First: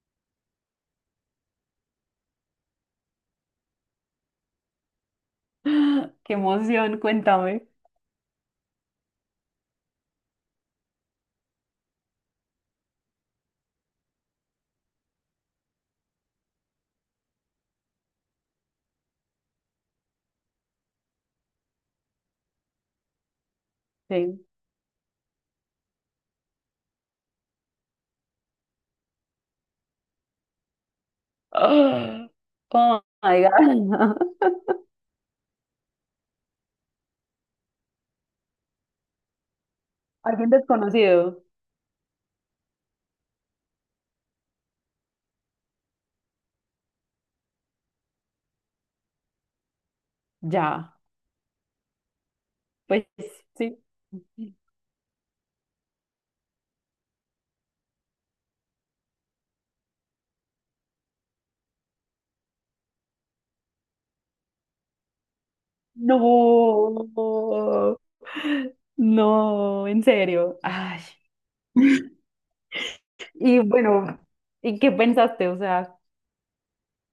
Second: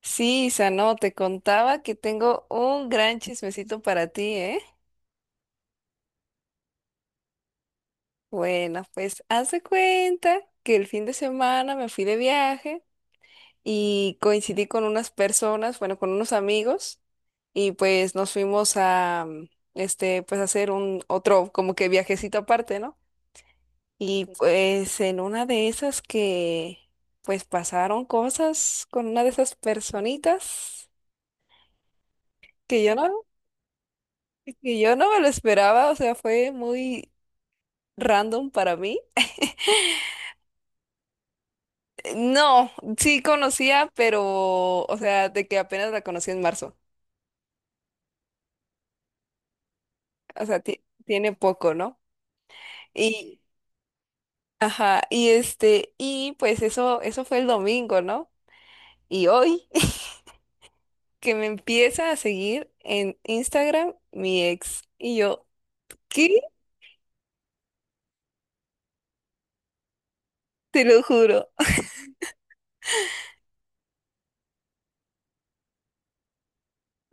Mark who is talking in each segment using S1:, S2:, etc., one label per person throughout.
S1: Sí, Isa, no, te contaba que tengo un gran chismecito para ti, ¿eh?
S2: Qué emoción, cuéntame.
S1: Bueno, pues haz de cuenta que el fin de semana me fui de viaje y coincidí con unas personas, bueno, con unos amigos y pues nos fuimos a, este, pues a hacer un otro como que viajecito aparte, ¿no? Y
S2: Sí.
S1: pues en una de esas que, pues pasaron cosas con una de esas personitas
S2: Ah,
S1: que yo
S2: oh,
S1: no,
S2: my God.
S1: que yo no me lo esperaba, o sea, fue muy random para mí.
S2: Alguien desconocido.
S1: No, sí conocía, pero, o sea, de que apenas la conocí en marzo. O sea,
S2: Ya,
S1: tiene poco, ¿no?
S2: pues
S1: Y,
S2: sí.
S1: ajá, y este, y pues eso fue el domingo, ¿no? Y hoy que me empieza a seguir en Instagram mi ex. Y yo,
S2: No,
S1: ¿qué?
S2: no, en serio.
S1: Te
S2: Ay.
S1: lo juro.
S2: Y bueno, ¿y qué pensaste? O sea.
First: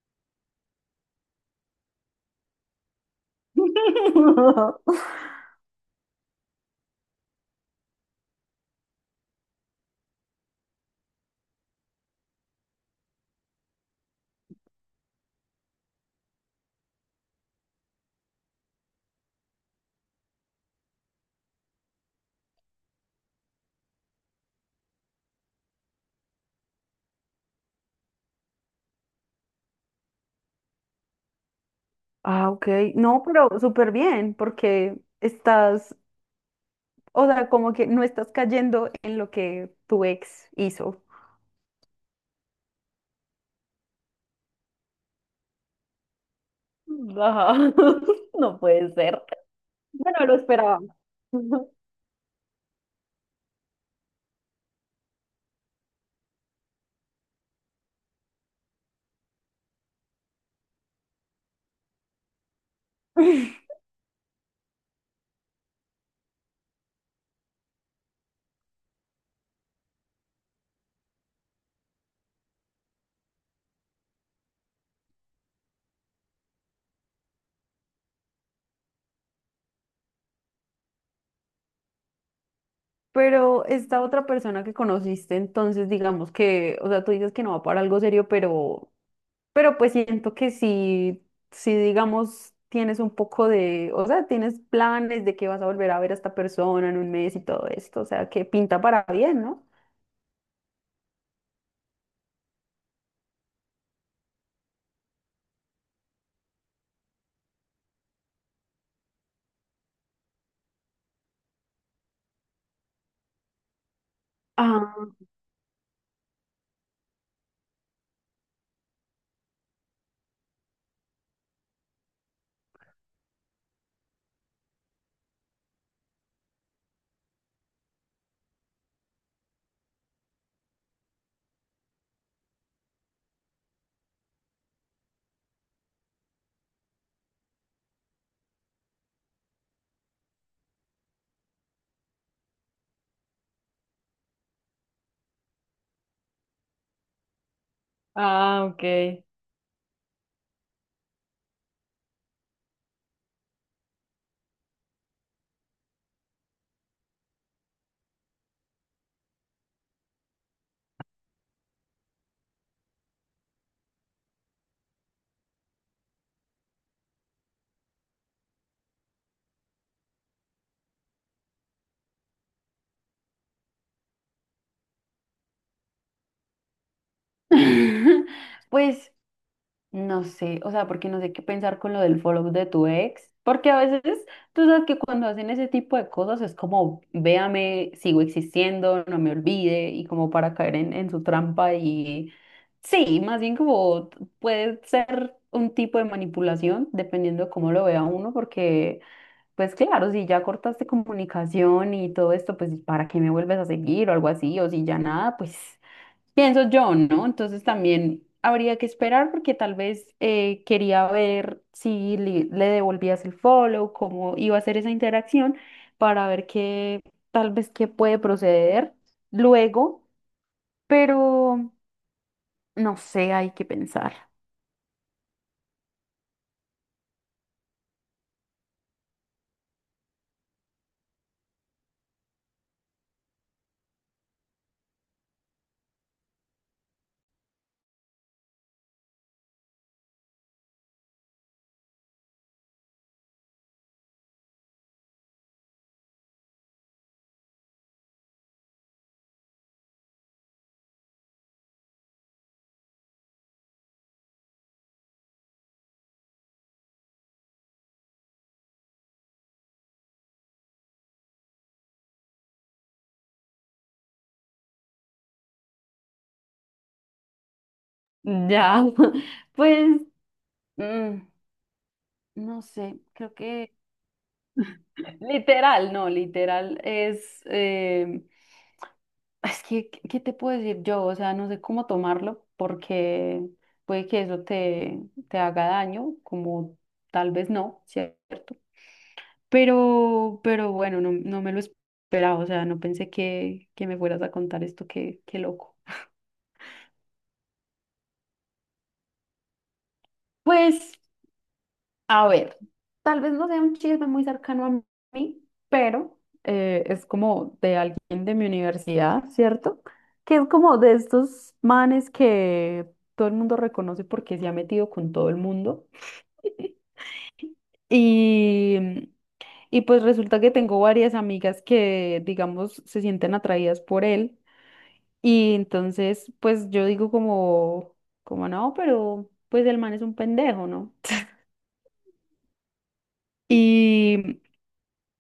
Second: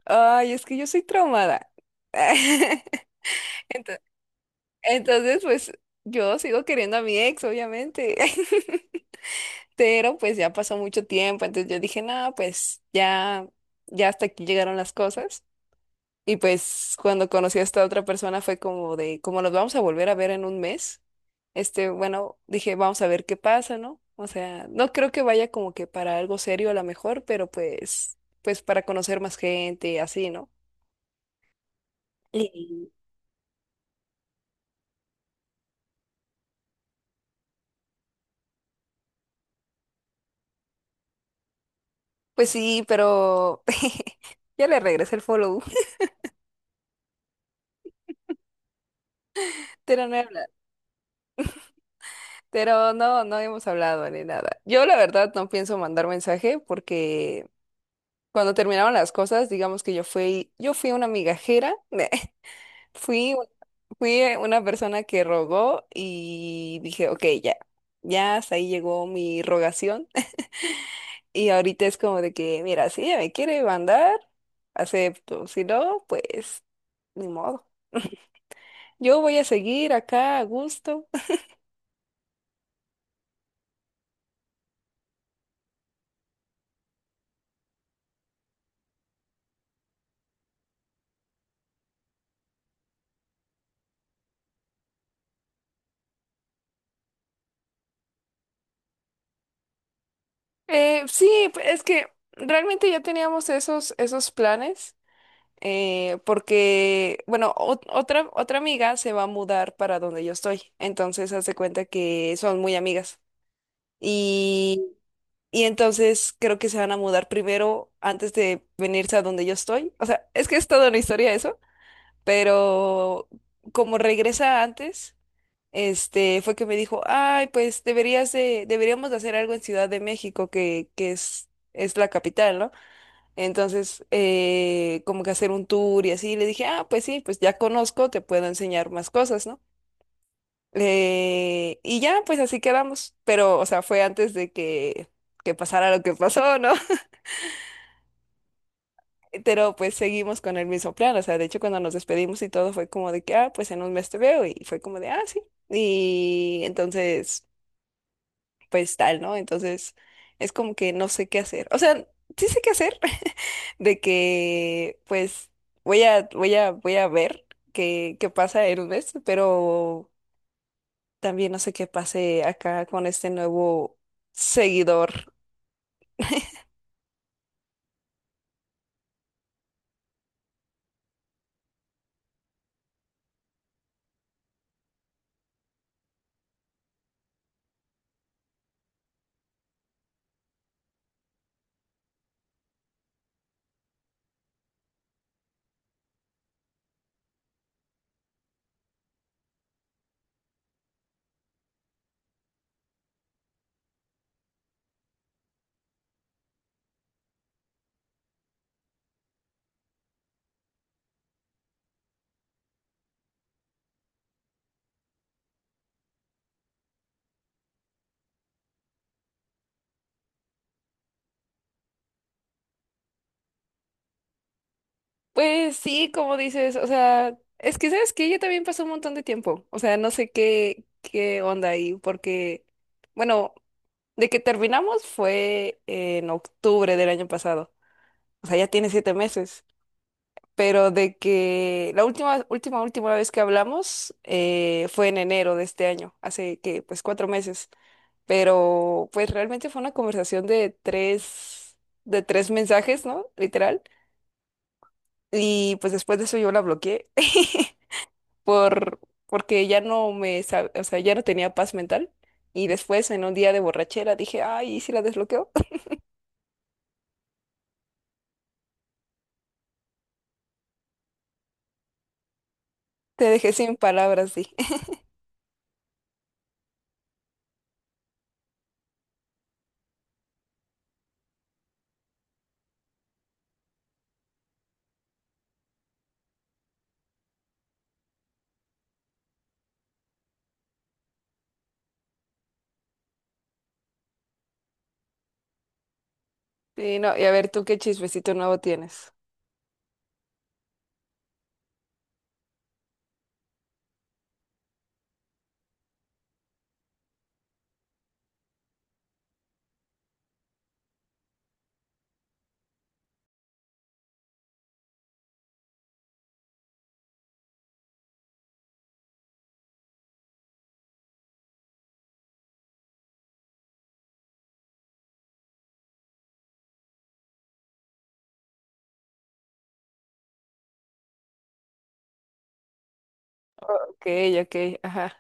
S1: Ay, es que yo soy traumada. Ento- Entonces, pues yo sigo queriendo a mi ex, obviamente. Pero pues ya pasó mucho tiempo, entonces yo dije, no, pues ya, ya hasta aquí llegaron las cosas. Y pues cuando conocí a esta otra persona fue como de, como nos vamos a volver a ver en un mes, este, bueno, dije, vamos a ver qué pasa, ¿no? O sea, no creo que vaya como que para algo serio a lo mejor, pero pues para conocer más gente y así, ¿no?
S2: Ah, ok.
S1: Y
S2: No, pero súper bien, porque estás, o sea, como que no estás cayendo en lo que tu ex hizo.
S1: pues sí, pero ya le regresé el follow,
S2: Ajá. No puede ser.
S1: pero no
S2: Bueno,
S1: he
S2: lo
S1: hablado.
S2: esperaba.
S1: Pero no, no hemos hablado ni nada. Yo la verdad no pienso mandar mensaje porque cuando terminaron las cosas, digamos que yo fui una migajera, fui, un- fui una persona que rogó y dije, ok, ya, ya hasta ahí llegó mi rogación. Y ahorita es como de que, mira, si ella me quiere mandar, acepto, si no, pues ni modo. Yo voy a seguir acá a gusto.
S2: Pero esta otra persona que conociste, entonces digamos que, o sea, tú dices que no va para algo serio, pero pues siento que sí, sí, digamos, tienes un poco de, o sea, tienes planes de que vas a volver a ver a esta persona en un mes y todo esto, o sea, que pinta para bien, ¿no?
S1: Sí, es que realmente ya teníamos esos planes. Porque, bueno, otra amiga se va a mudar para donde yo estoy, entonces hace cuenta que son muy amigas y,
S2: Ah,
S1: y entonces creo que se van a mudar primero antes de venirse a donde yo estoy, o sea, es que es toda una historia eso, pero como regresa antes, este, fue que me dijo, ay, pues deberíamos de hacer algo en Ciudad de México, que es la capital, ¿no? Entonces, como que hacer un tour y así, le dije, ah, pues sí, pues ya conozco, te puedo enseñar más cosas, ¿no? Y ya, pues así quedamos, pero, o sea, fue antes de que, pasara lo que pasó, ¿no?
S2: Ah, ok.
S1: Pero pues seguimos con el mismo plan, o sea, de hecho cuando nos despedimos y todo fue como de que, ah, pues en un mes te veo y fue como de, ah, sí. Y entonces... pues tal, ¿no? Entonces es como que no sé qué hacer. O sea, sí sé qué hacer, de que pues voy a ver qué pasa en un mes, pero también no sé qué pase acá con este nuevo seguidor.
S2: Pues, no sé, o sea, porque no sé qué pensar con lo del follow de tu ex, porque a veces tú sabes que cuando hacen ese tipo de cosas es como, véame, sigo existiendo, no me olvide, y como para caer en su trampa y sí, más bien como puede ser un tipo de manipulación dependiendo de cómo lo vea uno, porque pues claro, si ya cortaste comunicación y todo esto, pues ¿para qué me vuelves a seguir o algo así? O si ya nada, pues pienso yo, ¿no? Entonces también habría que esperar porque tal vez quería ver si le, devolvías el follow, cómo iba a ser esa interacción para ver qué tal vez qué puede proceder luego, pero no sé, hay que pensar.
S1: Pues sí, como dices, o sea, es que sabes que ella también pasó un montón de tiempo. O sea, no sé qué, qué onda ahí, porque, bueno, de que terminamos fue en octubre del año pasado. O sea, ya tiene 7 meses. Pero de que la última, última, última vez que hablamos fue en enero de este año, hace que, pues 4 meses, pero pues realmente fue una conversación de tres mensajes, ¿no? Literal. Y pues después de eso yo la bloqueé por, porque ya no me, sab- o sea, ya no tenía paz mental. Y después en un día de borrachera dije, ay, ¿y si la desbloqueo?
S2: Ya, pues mm, no sé,
S1: Te
S2: creo
S1: dejé
S2: que
S1: sin palabras, sí.
S2: literal, no, literal es que, ¿qué te puedo decir yo? O sea, no sé cómo tomarlo porque puede que eso te haga daño, como tal vez no, ¿cierto? Pero, bueno, no, no me lo esperaba, o sea, no pensé que me fueras a contar esto, qué loco.
S1: Sí, no, y a ver, ¿tú qué chismecito nuevo tienes?
S2: Pues, a ver, tal vez no sea un chisme muy cercano a mí, pero es como de alguien de mi universidad, ¿cierto? Que es como de estos manes que todo el mundo reconoce porque se ha metido con todo el mundo. Y, y pues resulta que tengo varias amigas que, digamos, se sienten atraídas por él. Y entonces, pues yo digo como, como no, pero pues el man es un pendejo, ¿no?
S1: Ok,
S2: Y
S1: ok, ajá.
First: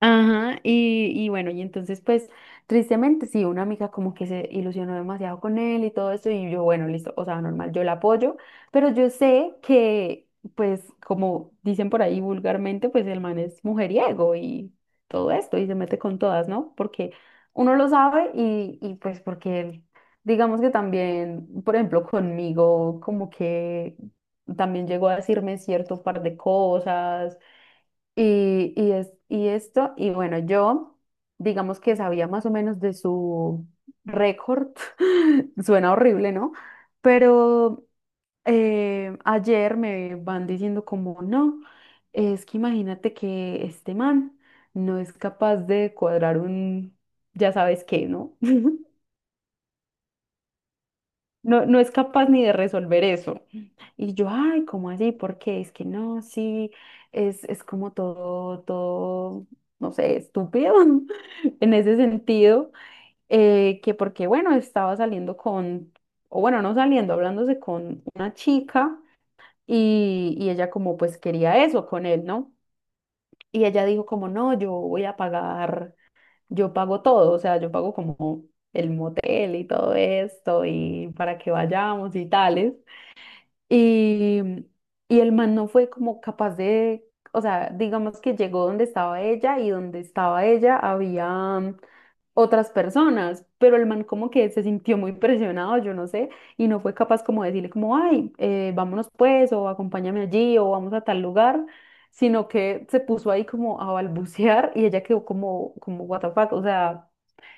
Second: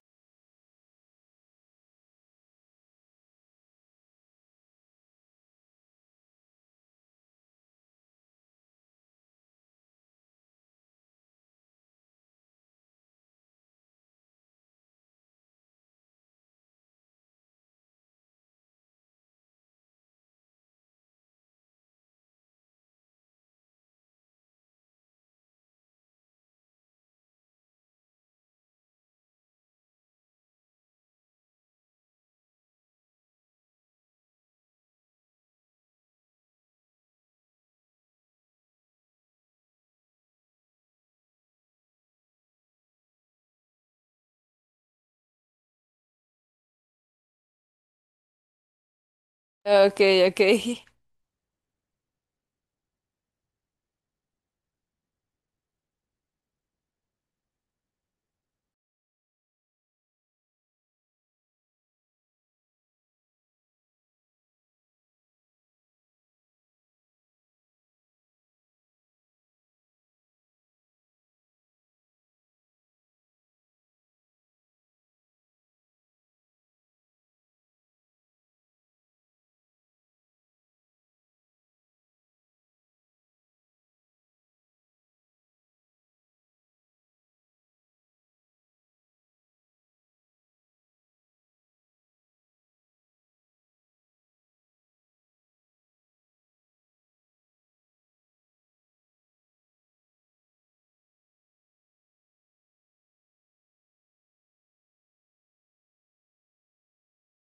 S2: ajá, y bueno, y entonces pues tristemente sí, una amiga como que se ilusionó demasiado con él y todo eso, y yo, bueno, listo, o sea, normal, yo la apoyo, pero yo sé que pues como dicen por ahí vulgarmente, pues el man es mujeriego y todo esto, y se mete con todas, ¿no? Porque uno lo sabe y pues porque él, digamos que también, por ejemplo, conmigo como que también llegó a decirme cierto par de cosas y y esto, y bueno, yo digamos que sabía más o menos de su récord, suena horrible, ¿no? Pero ayer me van diciendo como, no, es que imagínate que este man no es capaz de cuadrar un, ya sabes qué, ¿no?
S1: Ok, ok.
S2: No, no es capaz ni de resolver eso. Y yo, ay, ¿cómo así? ¿Por qué? Es que no, sí, es como todo, todo, no sé, estúpido en ese sentido, que porque, bueno, estaba saliendo con, o bueno, no saliendo, hablándose con una chica y ella como pues quería eso con él, ¿no? Y ella dijo como, no, yo voy a pagar, yo pago todo, o sea, yo pago como el motel y todo esto y para que vayamos y tales. Y, y el man no fue como capaz de, o sea, digamos que llegó donde estaba ella y donde estaba ella había otras personas, pero el man como que se sintió muy presionado, yo no sé, y no fue capaz como de decirle como, ay, vámonos pues, o acompáñame allí, o vamos a tal lugar, sino que se puso ahí como a balbucear y ella quedó como, what the fuck, o sea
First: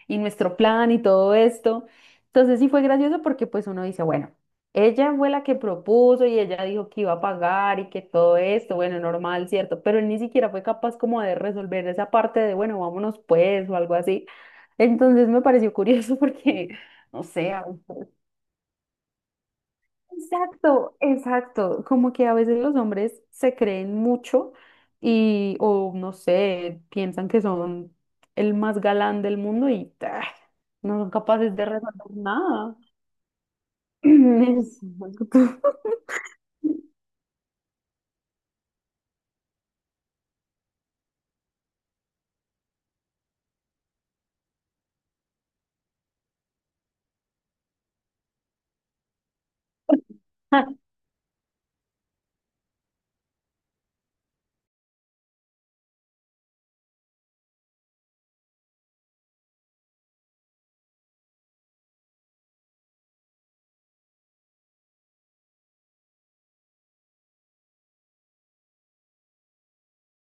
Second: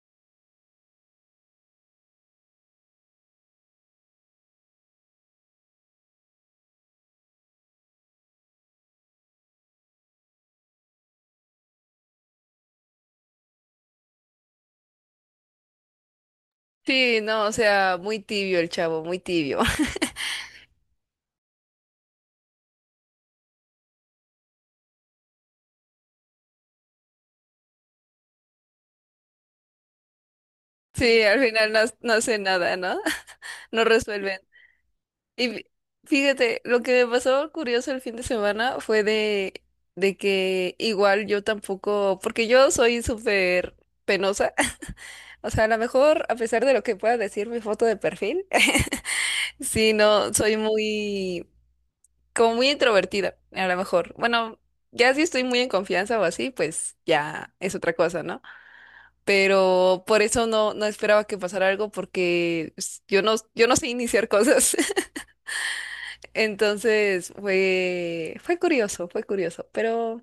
S2: y nuestro plan y todo esto. Entonces sí fue gracioso porque pues uno dice, bueno, ella fue la que propuso y ella dijo que iba a pagar y que todo esto, bueno, normal, ¿cierto? Pero él ni siquiera fue capaz como de resolver esa parte de, bueno, vámonos pues o algo así. Entonces me pareció curioso porque,
S1: Sí,
S2: no
S1: no, o
S2: sé.
S1: sea, muy tibio el chavo, muy tibio.
S2: Exacto, exacto. Como que a veces los hombres se creen mucho y, o no sé, piensan que son el más galán del mundo y ah, no son
S1: Sí, al
S2: capaces de
S1: final no, no
S2: resolver
S1: hace nada,
S2: nada.
S1: ¿no? No resuelven.
S2: Exacto.
S1: Y fíjate, lo que me pasó curioso el fin de semana fue de que igual yo tampoco, porque yo soy súper penosa. O sea, a lo mejor, a pesar de lo que pueda decir mi foto de perfil, sí, no, soy muy, como muy introvertida, a lo mejor. Bueno, ya si estoy muy en confianza o así, pues ya es otra cosa, ¿no? Pero por eso no, no esperaba que pasara algo porque pues, yo no sé iniciar cosas. Entonces fue curioso, fue curioso, pero,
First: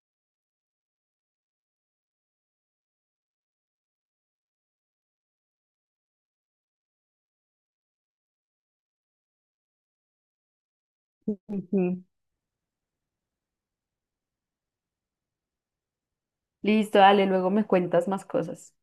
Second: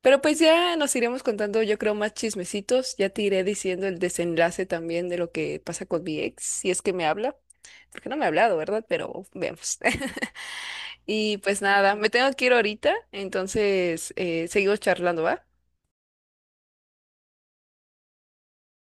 S1: pero pues ya nos iremos contando, yo creo, más chismecitos. Ya te iré diciendo el desenlace también de lo que pasa con mi ex, si es que me habla, porque no me ha hablado, ¿verdad? Pero vemos. Y pues nada,
S2: Ujú.
S1: me tengo que ir ahorita, entonces seguimos charlando, ¿va?
S2: Listo, dale, luego me cuentas más cosas.